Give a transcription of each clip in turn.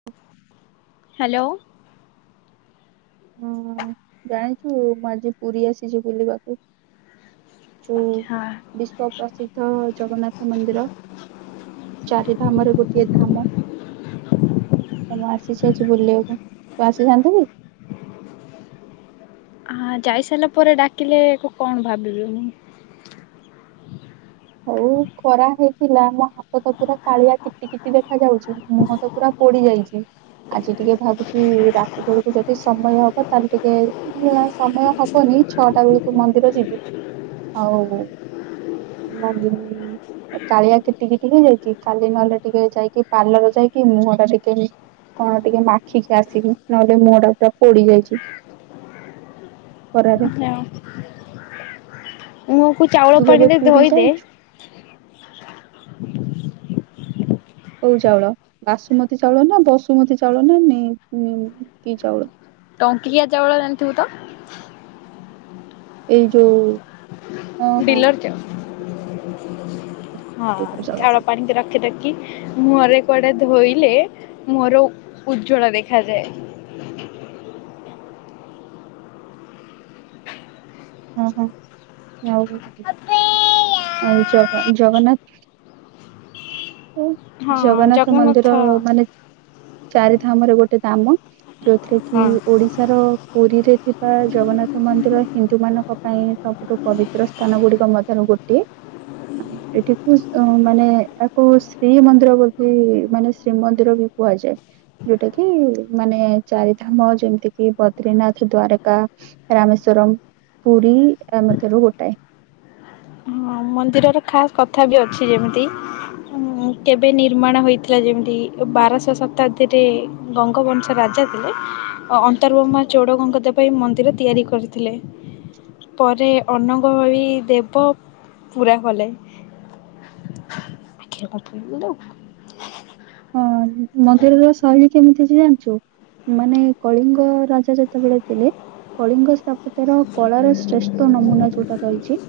[inaudible] Hello ହୁଁ ଜାଣିଛୁ ମୁଁ ଆଜି ପୁରୀ ଆସିଛି ବୁଲିବାକୁ। ହୁଁ ହଁ ବିଶ୍ଵ ପ୍ରସିଦ୍ଧ ଜଗନ୍ନାଥ ମନ୍ଦିର ଚାରିଧାମ ରେ ଗୋଟିଏ ଧାମ ଆମେ ଆସିଛୁ ଆଜି ବୁଲିବା ପାଇଁ ତୁ ଆସିଥାନ୍ତୁ କି? ହଁ ଯାଇସାରିଲା ପରେ ଡାକିଲେ କଣ ଭାବିବି ମୁଁ ହଉ ଖରା ହେଉଥିଲା ହେଲା ହାତ ତ ପୁରା କାଳିଆ କିଟି କିିଟି ଦେଖା ଯାଉଛି ମୁହଁ ତ ପୁରା ପୋଡି ଯାଇଛି ଆଜି ଟିକେ ମୁଁ ଭାବୁଛି ରାତି ବେଳକୁ ଯଦି ସମୟ ହବ ତାହେଲେ ଟିକେ ଆଉ ସମୟ ହବ? ତାକୁ ନେଇ ଛଅଟା ବେଳକୁ ମନ୍ଦିର ଯିବି ଆଉ ମନ୍ଦିର ମୁଁ କାଳିଆ କିଟି କିଟି ହେଇ ଯାଇକି କାଲି ନହେଲେ ଟିକେ ଯାଇକି ପାର୍ଲର ଯାଇକି ମୁହଁ ଟା ଟିକେ କଣ ଟିକେ ମାଖିକି ଆସିକି ନହେଲେ ମୁଁହ ଟାକୁ ପୁରା ପୋଡି ଯାଇଛି। ଖରା ରେ। ମୁଁ ମୁହଁକୁ ଚାଉଳ ତୁ କେବେ ପାଣିରେ ପୁରୀ ଧୋଇଦେ ଯାଇଛୁ କଉ ଚାଉଳ ବାସୁମତୀ ଚାଉଳ ନା ବସୁମତୀ ଚାଉଳ ନା ମେ କି ଚାଉଳ? ଟଙ୍କିଖିଆ ଚାଉଳ ଜାଣିଥିବୁ ତ ଏଇ ଯୋଉ ହଁ ହଁ ଡିଲର ଚାଉଳ ହଁ ଚାଉଳ ଜଗନ୍ନାଥ ପାଣି କି ରଖି ରଖି ମୁହଁରେ କୁଆଡେ ଧୋଇଲେ ମୁହରୁ ଉଜ୍ଜଳ ଦେଖାାଯାଏ। ହଁ, ହଁ, ଆଉ ଆଉ ଜଗ ଜଗନ୍ନାଥ। ଉ ଜଗନ୍ନାଥ ମନ୍ଦିର ମାନେ ଚାରି ଧାମରେ ଗୋଟେ ଧାମ ଯୋଉଥିରେ କି ହଁ ଓଡିଶାର ପୁରୀରେ ଥିବା ଜଗନ୍ନାଥ ମନ୍ଦିର ହିନ୍ଦୁ ମାନଙ୍କ ପାଇଁ ସବୁଠୁ ପବିତ୍ର ସ୍ଥାନ ଗୁଡିକ ମଧ୍ୟରୁ ଗୋଟିଏ ଆମେ ଏଠିକୁ ମାନେ ଏହାକୁ ଶ୍ରୀମନ୍ଦିର ବୋଲି ମାନେ ଶ୍ରୀମନ୍ଦିର ବି କୁହାଯାଏ। ଯୋଉଟା କି ମାନେ ଚାରି ଧାମ ଯେମିତି କିି ବଦ୍ରିନାଥ ଦ୍ଵାରକା। ରାମେଶ୍ୱରମ୍, ପୁରୀ ଆ ମଧ୍ୟରୁ ଗୋଟାଏ। ହଁ ମନ୍ଦିରର ଖାସ୍ କଥା ବି ଅଛି ଯେମିତି ଉ କେବେ ନିର୍ମାଣ ହେଇଥିଲା ଯେମିତି ବାରଶହ ଶତାବ୍ଦୀରେ ଗଙ୍ଗବଂଶ ରାଜା ଥିଲେ ଅନ୍ତର୍ବମା ଚୋଡ ଗଙ୍ଗ ଦେବ ଏଇ ମନ୍ଦିର ତିଆରି କରିଥିଲେ। [inaudible] ପରେ ଅନଙ୍ଗ ଏଇ ଦେବ ପୁରା ହଲେ [unintelligible] ହଁ ମନ୍ଦିର ର ଶୈଳୀ କେମିତି ଅଛି ଜାଣିଛୁ? ମାନେ କଳିଙ୍ଗ ରାଜା ଯେତେବେଳେ ଥିଲେ କଳିଙ୍ଗ ସ୍ଥାପତ୍ୟ ର କଳାର ଶ୍ରେଷ୍ଠ ନମୁନା ଯୋଉଟା ରହିଛି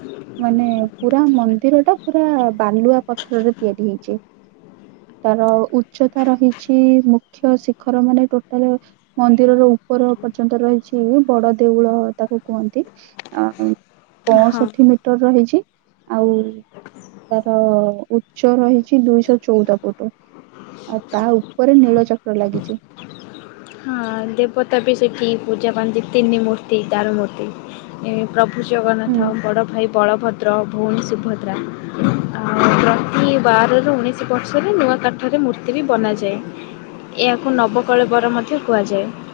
ମାନେ ପୁରା ମନ୍ଦିର ଟା ପୁରା ବାଲୁଆ ପଥରରେ ତିଆରି ହେଇଛି। ତାର ଉଚ୍ଚତା ରହିଛି ମୁଖ୍ୟ ଶିଖର ମାନେ ଟୋଟାଲ୍ ମନ୍ଦିର ର ଉପର ପର୍ଯ୍ୟନ୍ତ ରହିଛି ବଡ ଦେଉଳ ତାକୁ କୁହନ୍ତି। ଆ ଆଉ ହଁ। ପଅଷଠି ମିଟର ହେଇଛି ଆଉ ତାର ଉଚ୍ଚ ରହିଛି ଦୁଇଶହ ଚଉଦ ପୁଟୁ। ଆଉ ତା ଉପରେ ନୀଳ ଚକ୍ର ଲାଗିଛି। ହଁ, ଦେବତା ବି ସେଇଠି ପୂଜା ପାନ୍ତି ତିନି ମୂର୍ତ୍ତି, ଦାରୁ ମୂର୍ତ୍ତି। ଏ ପ୍ରଭୁ ହୁଁ ଜଗନ୍ନାଥ ବଡ ଭାଇ ବଳଭଦ୍ର, ଭଉଣୀ ସୁଭଦ୍ରା, ଆଉ ପ୍ରତି ବାରରୁ, ଉଣେଇଶ ବର୍ଷରେ ନୂଆ କାଠରେ ମୂର୍ତ୍ତି ବି ବନାଯାଏ। ଏହକୁ ନବକଳେବର ବର ମଧ୍ୟ କୁହାଯାଏ [unintelligible]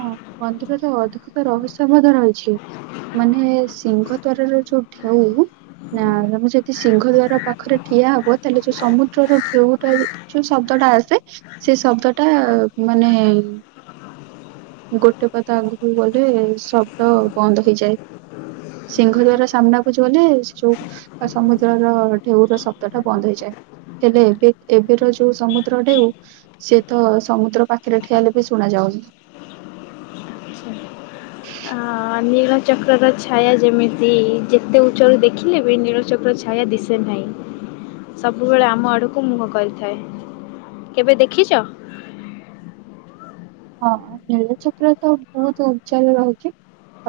ହଁ, ମନ୍ଦିରରେ ଅଧିକତା ରହସ୍ୟ ମଧ୍ୟ ରହିଛି। ମାନେ ସିଂହ ଦ୍ୱାର ର ଯୋଉ ଢେଉ ନା ତମେ ଯଦି ସିଂହ ଦ୍ଵାର ପାଖରେ ଠିଆ ହବ ତାହେଲେ ଯୋଉ ସମୁଦ୍ରର ଢେଉଟା ଯୋଉ ଶବ୍ଦ ଟା ଆସେ ସେ ଶବ୍ଦ ଟା ମାନେ ଗୋଟେ ପାଦ ଆଗକୁ ଗଲେ ଶବ୍ଦ ବନ୍ଦ ହେଇଯାଏ। ସିଂହ ଦ୍ଵାରା ସାମ୍ନାକୁ [unintelligible] ତ ସମୁଦ୍ରର ଢେଉର ଶବ୍ଦ ଟା ବନ୍ଦ ହେଇଯାଏ। ହେଲେ ଏବେ ଏବେର ଯୋଉ ସମୁଦ୍ର ଢେଉ ସିଏ ତ ସମୁଦ୍ର ପାଖରେ ଠିଆ ହେଲେ ବି ଶୁଣା ଯାଉନି। ଆ ନୀଳଚକ୍ରର ଛାୟା ଯେମିତି ଯେତେ ଉଚ୍ଚରୁ ଦେଖିଲେ ବି ନୀଳଚକ୍ର ଛାୟା ଦିଶ ଶେ ନାହିଁ ସବୁବେଳେ ଆମ ଆଡ଼କୁ ମୁହଁ କରିଥାଏ। କେବେ ଦେଖିଛ? ହଁ ନୀଳଚକ୍ର ତ ବହୁତୁ ଉଞ୍ଚାରେ ରହିଛି।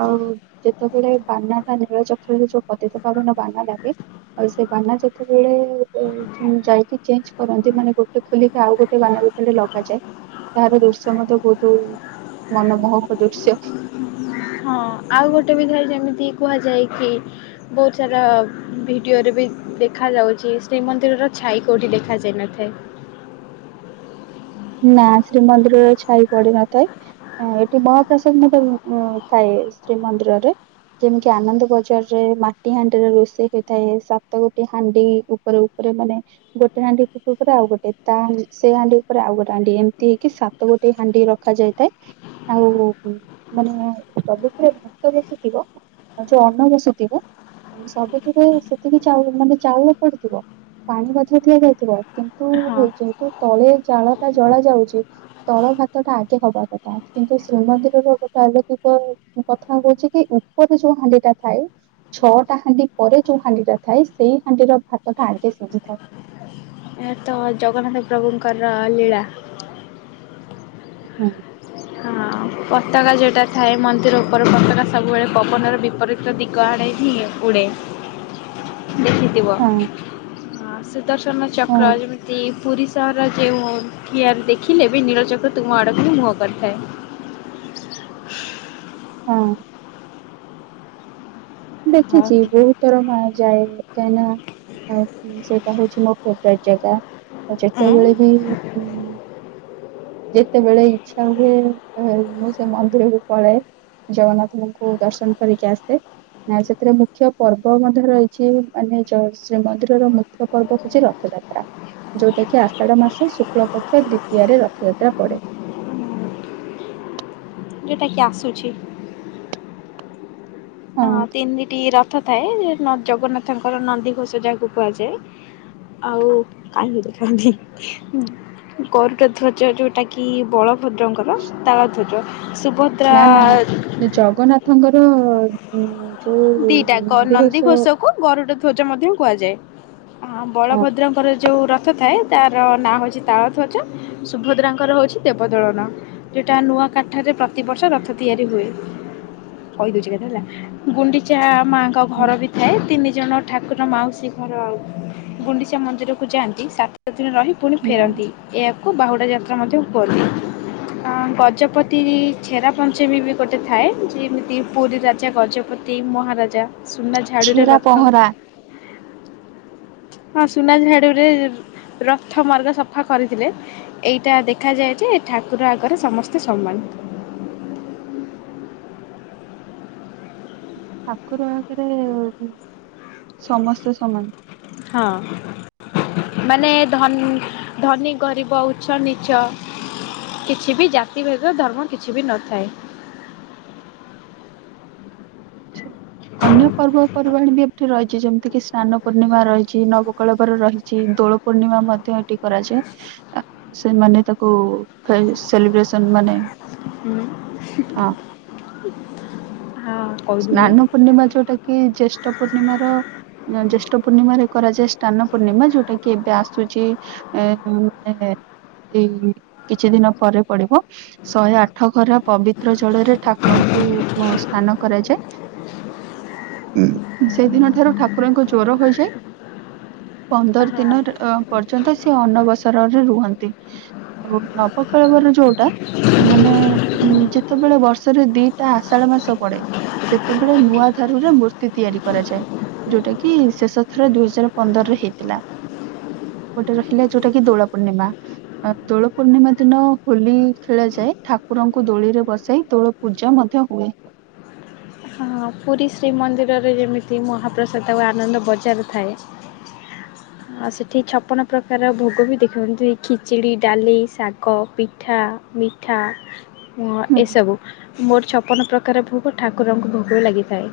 ଆଉ ଯେତେବେଳେ ବାନା ଟା ନୀଳଚକ୍ରରେ ଯୋଉ ପତିିତପାବନ ବାନା ଲାଗେ। ଆଉ ସେ ବାନା ଯେତେବେଳେ ଯାଇ ଚେ-ଯାଇକି ଚେଞ୍ଜ କରନ୍ତି ମାନେ ଗୋଟେ ଖୋଲିକି ଆଉ ଗୋଟେ ବାନା ସେଠି ଲଗାଯାଏ। ତାହାର ଦୃଶ୍ୟ ମଧ୍ୟ ବହୁତୁ ମନମୋହକ ଦୃଶ୍ୟ। ହଁ ଆଉ ଗୋଟେ ବିଧରେ ଯେମିତି କୁହାଯାଏ କି ବହୁତ ସାରା ଭିଡ଼ିଓରେ ବି ଦେଖାଯାଉଛି ଶ୍ରୀମନ୍ଦିରର ଛାଇ କୋଉଠି ଦେଖାଯାଇନଥାଏ। ନା ଶ୍ରୀମନ୍ଦିରର ଛାଇ ପଡି ନଥାଏ। ଅଁ, ଏଠି ମହାପ୍ରସାଦ ମଧ୍ୟ ଅଁ, ଥାଏ ଶ୍ରୀମନ୍ଦିରରେ। ଯେମିତି ଆନନ୍ଦ ବଜାର ରେ ମାଟି ହାଣ୍ଡିରେ ରୋଷେଇ ହେଇଥାଏ ସାତ ଗୋଟି ହାଣ୍ଡି ଉପରେ। ରେ ମାନେ ଗୋଟେ ହାଣ୍ଡି ଉ-ଉପରେ ଆଉ ଗୋଟେ ତା ସେ ହାଣ୍ଡି ଉପରେ ଆଉ ଗୋଟେ ହାଣ୍ଡି ଏମିତି ହେଇକି ସାତ ଗୋଟି ହାଣ୍ଡି ରଖାଯାଇଥାଏ। ଆଉ ଉ, ମାନେ ପ୍ରଭୃତିରେ ଭାତ ବେଶି ଥିବ। ଆଉ ଯୋଉ ଅନ୍ନ ବସୁଥିବ ଉଁ, ସବୁଥିରେ ସେତିକି ଚାଉଳ ମାନେ ଚାଉଳ ପଡିଥିବ ପାଣି ମଧ୍ୟ ଦିଆଯାଇଥିବ କିନ୍ ତୁ ହଁ। ଯେହେତୁ ତଳେ ଜାଳ ଟା ଜଳା ଯାଉଛି ତଳ ଭାତ ଟା ଆଗେ ହବା କଥା। କିନ୍ତୁ ଶ୍ରୀମନ୍ଦିରର ଗୋଟେ ଅଲୌକିକ କଥା ହଉଛି କି ଉପରେ ଯୋଉ ହାଣ୍ଡି ଟା ଥାଏ ଛଅଟା ହାଣ୍ଡି ପରେ ଯୋଉ ହାଣ୍ଡି ଟା ଥାଏ ସେଇ ହାଣ୍ଡିର ଭାତ ଟା ଆଗେ ସିଝି ଥାଏ। ଏ ତ ଜଗନ୍ନାଥ ପ୍ରଭୁଙ୍କର ଲୀଳା। ହଁ। ହଁ ପତାକା ଯେଟା ଥାଏ ମନ୍ଦିର ଉପରେ ପତାକା ସବୁବେଳେ ପବନର ବିପରୀତ ଦିଗ ଆଡ଼େ ହିଁ ଉଡ଼େ। ହ ଦେଖିଥିବ। ଆ, ସୁଦର୍ଶନ ହଁ ଚକ୍ର ଯେମିତି ପୁରୀ ତାର ଯେଉଁ ଠିଆ ଦେଖିଲେ ବି ନୀଳଚକ୍ର ତୁମ ଆଡ଼କୁ ହିଁ ମୁହଁ କରିଥାଏ। ହଁ। ହଁ ଦେଖିଛି ବହୁତ ଥର ମା ଯାଏ କାହିଁକି ନା ଅଁ, କି ସେଇଟା ହଉଛି ମୋ ଫେବରାଇଟ୍ ଜାଗା। ଆଉ ଯେତେବେଳେ ବି ମୁଁ ଯେତେବେଳେ ଇଚ୍ଛା ହୁଏ ଆଉ ମୁଁ ସେ ମନ୍ଦିରକୁ ପଳାଏ। ଜଗନ୍ନାଥଙ୍କୁ ଦର୍ଶନ କରିକି ଆସେ। ନା ସେଥିରେ ମୁଖ୍ୟ ପର୍ବ ମଧ୍ୟ ରହିଛି ମାନେ ଯୋ ଶ୍ରୀମନ୍ଦିରର ମୁଖ୍ୟ ପର୍ବ ହଉଛି ରଥଯାତ୍ରା। ଯୋଉଟା କି ଆଷାଢ ମାସ ଶୁକ୍ଳ ପକ୍ଷ ଦ୍ଵିତୀୟାରେ ରଥଯାତ୍ରା ପଡେ। ଯୋଉଟା କି ଆସୁଛି। ହଁ ତିନିଟି ରଥ ଥାଏ। ଯେ ନ- ଜଗନ୍ନାଥଙ୍କର ନନ୍ଦିଘୋଷ ଯାହାକୁ କୁହାଯାଏ। ଆଉ କାହିଁକି ଦେଖାନି। ଗରୁଡ଼ ଧ୍ୱଜ ଯୋଉଟା କିି ବଳଭଦ୍ରଙ୍କର ତାଳଧ୍ୱଜ। ସୁଭ ନା ନା ଯେ ଜଗନ୍ନାଥଙ୍କର ଉଁ, ଯୋଉ ନନ୍ଦିଘୋଷ ଗରୁଡଧ୍ୱଜ ମଧ୍ୟ କୁହାଯାଏ। ହଁ ବଳଭଦ୍ରଙ୍କର ଯେଉ ରଥ ଥାଏ ତାର ନାଁ ହଉଚି ତାଳଧ୍ୱଜ! ସୁଭଦ୍ରାଙ୍କର ହଉଚି ଦେବଦଳନ! ଯୋଉଟା ନୂଆ କାଠରେ ପ୍ରତିବର୍ଷ ରଥ ତିଆରି ହୁଏ! କହି ଦଉଚି ଏକାଥର ହେଲା ଗୁଣ୍ଡିଚା ମାଙ୍କ ହୁଁ ଘର ବି ଥାଏ! ତିନିଜଣ ଠାକୁର ମାଉସୀ ଘର ଆଉ ଗୁଣ୍ଡିଚା ମନ୍ଦିରକୁ ଯାଆନ୍ତି! ସାତ ଦିନ ରହି ପୁଣି ହୁଁ, ଫେରନ୍ତି! ଏଆକୁ ବାହୁଡ଼ା ଯାତ୍ରା ମଧ୍ୟ କୁହନ୍ତି! ହଁ ଗଜପତି ଛେରା ପଞ୍ଚମୀ ବି ଗୋଟେ ଥାଏ! ଯେମିତି ପୁରୀ ରାଜା ଗଜପତି ତିମ୍ ମହାରାଜା ସୁନା ଝାଡ଼ୁରେ ଛେରା ରଥ [inaudible] [inaudible] ହଁ ସୁନା ଝାଡୁ ରେ ରଥ ମର୍ଗ ସଫା କରିଥିଲେ! ଏଇଟା ଦେଖା ଯାଏଯେ ଠାକୁର ଆଗରେ ସମସ୍ତେ ସମ୍ମାନ! ଠାକୁର ଆଗରେ ସମସ୍ତେ ସମାନ! ହଁ! ମାନେ ଧନ ଧନୀ ଗରିବ ଉଚ ନିଚ କିଛି ବି ଜାତି ଭେଦ ଧର୍ମ କିଚି ବି ନଥାଏ! ଅଛି। ଅନ୍ୟ ପର୍ବପର୍ବାଣୀ ବି ଏମତି ରହିଚି, ଯେମିତିକି ସ୍ନାନ ପୂର୍ଣ୍ଣିମା ରହିଛି, ନବେକଳବର ରହିଚି, ଦୋଳ ପୂର୍ଣ୍ଣିମା ମଧ୍ୟ ଏଠି କରାଯାଏ! ଆ ସେମାନେ ତାକୁ ଫେ ସେଲିବ୍ରେସନ ମାନେ ହୁଁ! ହଁ [unintelligible] ହା ଅ ସ୍ନାନ ପୂର୍ଣ୍ଣିମା ଯୋଉଟା କି ଜ୍ୟେଷ୍ଠ ପୂର୍ଣ୍ଣିମାର ଏଁ ଜ୍ୟେଷ୍ଠ ପୂର୍ଣ୍ଣିମାରେ କରାଯାଏ ସ୍ନାନ ପୂର୍ଣ୍ଣିମା, ଯୋଉଟା କି ଏବେ ଆସୁଚି ଏଁ ବୁ ଏଁ ଏଇ କିଛି ଦିନ ପରେ ପଡିବ! ଶହେ ଆଠ ଘର ପବିତ୍ର ଜଳରେ ଠାକୁରଙ୍କୁ ସ୍ନାନ କରାଯାଏ! ଉଁ ସେଇଦିନ ଠାରୁ ଠାକୁରଙ୍କୁ ଜ୍ୱର ହୋଇଯାଏ! ପନ୍ଦର ହଁ ଦିନ ରେ ଅ ପର୍ଯ୍ୟନ୍ତ ସେ ଅନବସରରେ ରୁହନ୍ତି! ଓ ନବକଳବର ଯୋଉଟା ମାନେ ଉଁ ଯେତେବେଳେ ବର୍ଷରେ ଦିଟା ଆଷାଢ ମାସ ପଡେ! ସେତେବେଳେ ନୂଆ ଧାରୁରେ ମୂର୍ତ୍ତି ତିଆରି କରାଯାଏ! ଯୋଉଟା କି ଶେଷ ଥର ଦୁଇ ହଜାର ପନ୍ଦରରେ ହେଇଥିଲା! ଏପେଟେ ରହିଲା ଯୋଉଟା କି ଦୋଳ ପୂର୍ଣ୍ଣିମା! ଏଁ ଦୋଳ ପୂର୍ଣ୍ଣିମା ଦିନ ହୋଲି ଖେଳଯାଏ! ଠାକୁରଙ୍କୁ ଦୋଳିରେ ବସାଇ ଦୋଳ ପୂଜା ମଧ୍ୟ ହୁଏ! ହଁ ପୁରୀ ଶ୍ରୀମନ୍ଦିରରେ ଯେମିତି ମହାପ୍ରସାଦ ଆଉ ଆନନ୍ଦ ବଜାର ଥାଏ! [inaudible] [unintelligible] ଆ ସେଠି ଛପନ ପ୍ରକାର ଭୋଗ ବି ଦେଖନ୍ତି, ଖିଚିଡ଼ି, ଡାଲି, ଶାଗ, ପିଠା, ମି ଠା ହୁଁ, ଏସବୁ ମୋର ଛପନ ପ୍ରକାର ଭୋଗ ଠାକୁରଙ୍କୁ ଭୋ ଯୋ ଲାଗିଥାଏ!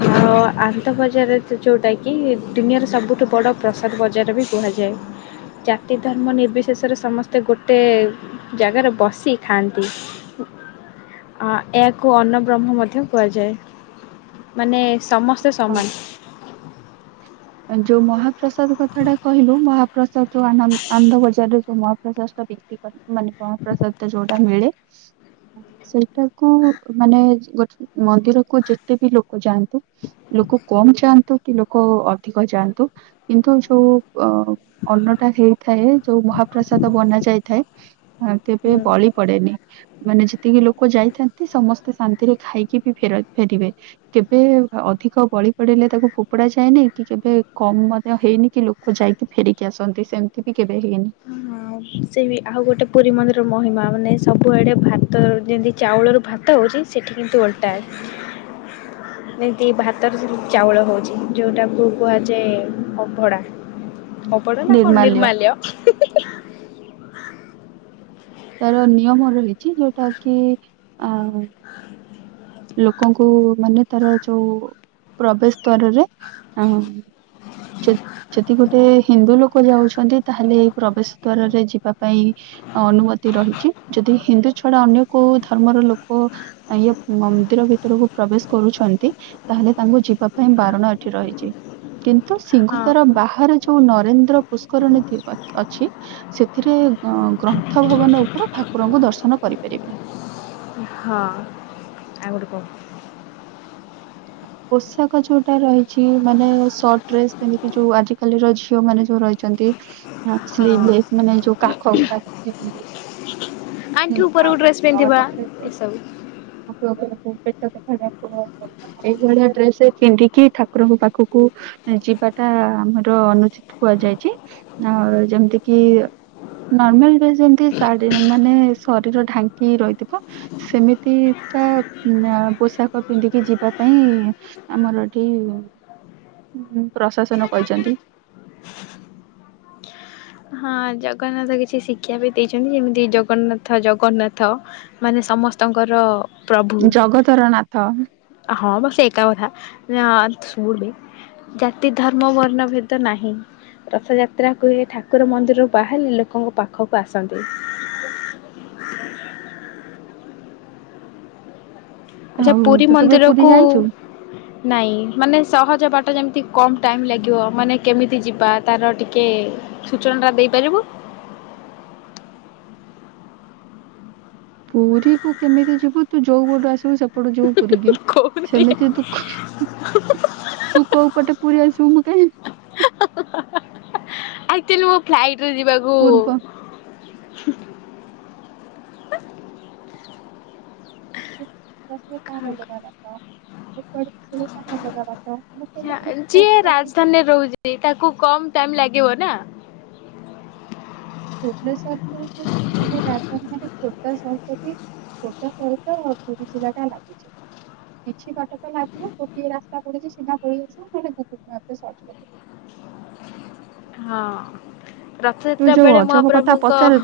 ଆ ଅ ଆନନ୍ଦ ବଜାର ଯୋଉଟା କି ଦୁନିଆର ସବୁଠୁ ବଡ଼ ପ୍ରସାଦ ବଜାର ବି କୁହା ଯେଉଁ ଜାତି ଧର୍ମ ନିର୍ବିଶେଷରେ ସମସ୍ତେ ଗୋଟେ ଜାଗାରେ ବସି ଖାଆନ୍ତୁ! ଉଁ ଅ ଏହାକୁ ଅନ୍ନବ୍ରହ୍ମ ମଧ୍ୟ କୁହାଯାଏ! ମାନେ ସମସ୍ତେ ହଁ ସମାନ! ଯୋଉ ମହାପ୍ରସାଦ କଥାଟା କହିଲୁ ମହା ଯୋଉ ଆନ ଆନନ୍ଦ ବଜାରରେ ଯୋଉ ମହାପ୍ରଶା ବ୍ୟକ୍ତି ମାନେ ମହାପ୍ରସାଦ ଯୋଟା ମିଳେ ସେଇଟାକୁ ମାନେ ଗୋଟେ ମନ୍ଦିରକୁୁ ଯେତେ ବି ଲୋକ ଯାଆନ୍ତୁ। ଲୋକ କମ ଯାଆନ୍ତୁ କି ଲୋକ ଅଧିକ ଯାଆନ୍ତୁ କିନ୍ତୁ ଯୋଉ ଅ ଅନ୍ନଟା ହେଇଥାଏ ଯୋଉ ମହାପ୍ରସାଦ ବନା ଯାଇଥାଏ। ହ ତବେ ବଳି ପଡେନି ମାନେ ଯେତିକି ଲୋକ ଯାଇଥାନ୍ତି ସମସ୍ତେ ଶାନ୍ତିରେ ଖାଇକି ବି ଫେରିବେ। କେବେ ଅଧିକ ବଳି ପଡେଇିଲେ ତାକୁ ଫୋପଡା ଯାଏନହିଁ। କି କେବେ କମ ମଧ୍ୟ ହେଇନି କି ଲୋକ ଯାଇକି ଫେରିକି ଆସନ୍ତି ସେମିତି ବି କେବେ ହେଇନି। ସେଇ ଆଉ ଗୋଟେ ପୁରୀ ମନ୍ଦିର ମହିମା ମାନେ ସବୁଆଡେ ଭାତ ଯେମତି ଚାଉଳ ର ଭାତ ହଉଛି। ସେଠି କିନ୍ତୁ ଓଲ୍ଟା। [inaudible] ଯେମିତି ଭାତରୁ ଚାଉଳ ହଉଛି ଯେଉଟାକୁ କୁହାଯାଏ ଅଭଡ଼ା ଅପଡ଼ ନାଁ ନିର୍ମାଲ୍ୟ ନର୍ମାିଲ ତାର ନିୟମ ରହିଛି ଯୋଉଟା କି ଅ ଲୋକଙ୍କୁ ମାନେ ତାର ଯୋଉ ପ୍ରବେଶ ଦ୍ଵାରରେ ଅ [inaudible] ଯଦି ଗୋଟେ ହିନ୍ଦୁ ଲୋକ ଯାଉଛନ୍ତି। ତାହେଲେ ଏଇ ପ୍ରବେଶ ଦ୍ଵାରରେ ଯିବା ପାଇଁ ଅନୁମତି ରହିଛି, ! ଯଦି ହିନ୍ଦୁ ଛଡା ଅନ୍ୟ କୋଉ ଧର୍ମର ଲୋକ ଇଏ ମନ୍ଦିର ଭିତରକୁ ପ୍ରବେଶ କରୁଛନ୍ତି ତାହେଲେ ତାଙ୍କୁ ଯିବା ପାଇଁ ବାରଣ ଏଠି ରହିଛି। କିନ୍ତୁ ସିଂହ ହଁ ଦାର ବାହାରେ ଯୋଉ ନରେନ୍ଦ୍ର ପୁଷ୍କରଣୀତି ଅଛି,। ସେଥିରେ ଗ୍ରନ୍ଥ ଭବନ ଉପରୁ ଠାକୁରଙ୍କୁ ଦର୍ଶନ କରିପାରିବେ। ହଁ ଆ ଗଟ କହ [unintelligible] ପୋଷାକ ଯୋଉଟା ରହିଛି ମାନେ ସଟ ଡ୍ରେସ ପିନ୍ଧିକି ଯୋଉ ଆଜି କାଲିର ଝିଅ ମାନେ ଯୋଉ ରହିଛନ୍ତି। ହ ହଁ ସ୍ଲିପ ମାନେ ଯୋଉ କାଖ ହୁଁ ଆଣ୍ଠୁ ଆଉ ଉପରକୁ ଡ୍ରେସ୍ ପିନ୍ଧିବା ସର୍ଟ ଡ୍ରେସ ଏସବୁ। [inaudible] ଏଇଭଳିଆ ଡ୍ରେସ ପିନ୍ଧିକି ଠାକୁରଙ୍କ ପାଖକୁ ଯିବାଟା ଆମର ଅନୁଚିତ କୁହାଯାଇଛି ଆ ଯେମିତି କିି ନର୍ମାଲ ଡ୍ରେସ୍ ଯେମିତି ସାଢି ମାନେ ଶରୀର ଢାଙ୍କି ରହିଥିବ ସେମିତି ତା ପୋଷାକ ପିନ୍ଧିକି ଯିବା ପାଇଁ ଆମର ଏଠି ପ୍ରଶାସନ କହିଛନ୍ତି। ହଁ ଜଗନ୍ନାଥ କିଛି ଶିକ୍ଷା ବି ଦେଇଛନ୍ତି। ଯେମିତି ଜଗନ୍ନାଥ ଜଗନ୍ନାଥ। ମାନେ ସମସ୍ତଙ୍କର ପ୍ରଭୁ ଜଗତର ନାଥ। ହଁ ବା ସେଟା କଥା ଅ ଶୁଡ ବେ? ଜାତି ଧର୍ମ ବର୍ଣ୍ଣଭେଦ ନାହିଁ ରଥଯାତ୍ରା କୁହେ ଠାକୁର ମନ୍ଦିର ରୁ ବାହାରି ଲୋକଙ୍କ ପାଖକୁ ଆସନ୍ତି। ଆଚ୍ଛା ଆଉ ପୁରୀ ତୁ କେବେ ମନ୍ଦିର ପୁରୀ କୁ ଯାଇଛୁ? ନାଇଁ ମାନେ ସହଜ ବାଟ ଯେମିତି କମ ଟାଇମ ଲାଗିବ ମାନେ କେମିତି ଯିବା ତାର ଟିକେ ସୂଚନାଟା ଦେଇପାରିବୁ? ପୁରୀ କୁ କେମିତି ଯିବୁ ତୁ ଯୋଉ ପଟୁ ଆସିବୁ ସେ ଯୋଉ ପୁରୀକି କହୁନି ସେମିତି ତୁ ତୁ କୋଉ ପଟେ ପୁରୀ ଆସିବୁ ଆକ୍ଚଆଲି ମୁ ଫ୍ଲାଇଟ୍ ରେ ଯିବାକୁ ପୂର୍ବ। ବ [unintelligible] ଯିଏ ରାଜଧାନୀରେ ରହୁଛି ତାକୁ କମ୍ ଟାଇମ୍ ଲାଗିବ ନା। ଭୁବନେଶ୍ଵର ତ ମାନେ ରାଜଧାନୀ ମାନେ ଖୋର୍ଦ୍ଧା ସହିତ ବି ଖୋର୍ଦ୍ଧା ସହିତ ପୁରୀ ଜିଲ୍ଲା ଟା ଲାଗିଛି କିଛି ବାଟ ତ ଲାଗିବ ଗୋଟିଏ ରାସ୍ତା ପଡୁଛି ସିଧା ପଳେଇ ଆସିବ [unintelligible] ହଁ ତୁ ରଥଯାତ୍ରା ଯୋଉ ବେଳେ ଅଜବ କଥା ମହାପ୍ରଭୁଙ୍କ ପଚାରୁଛୁ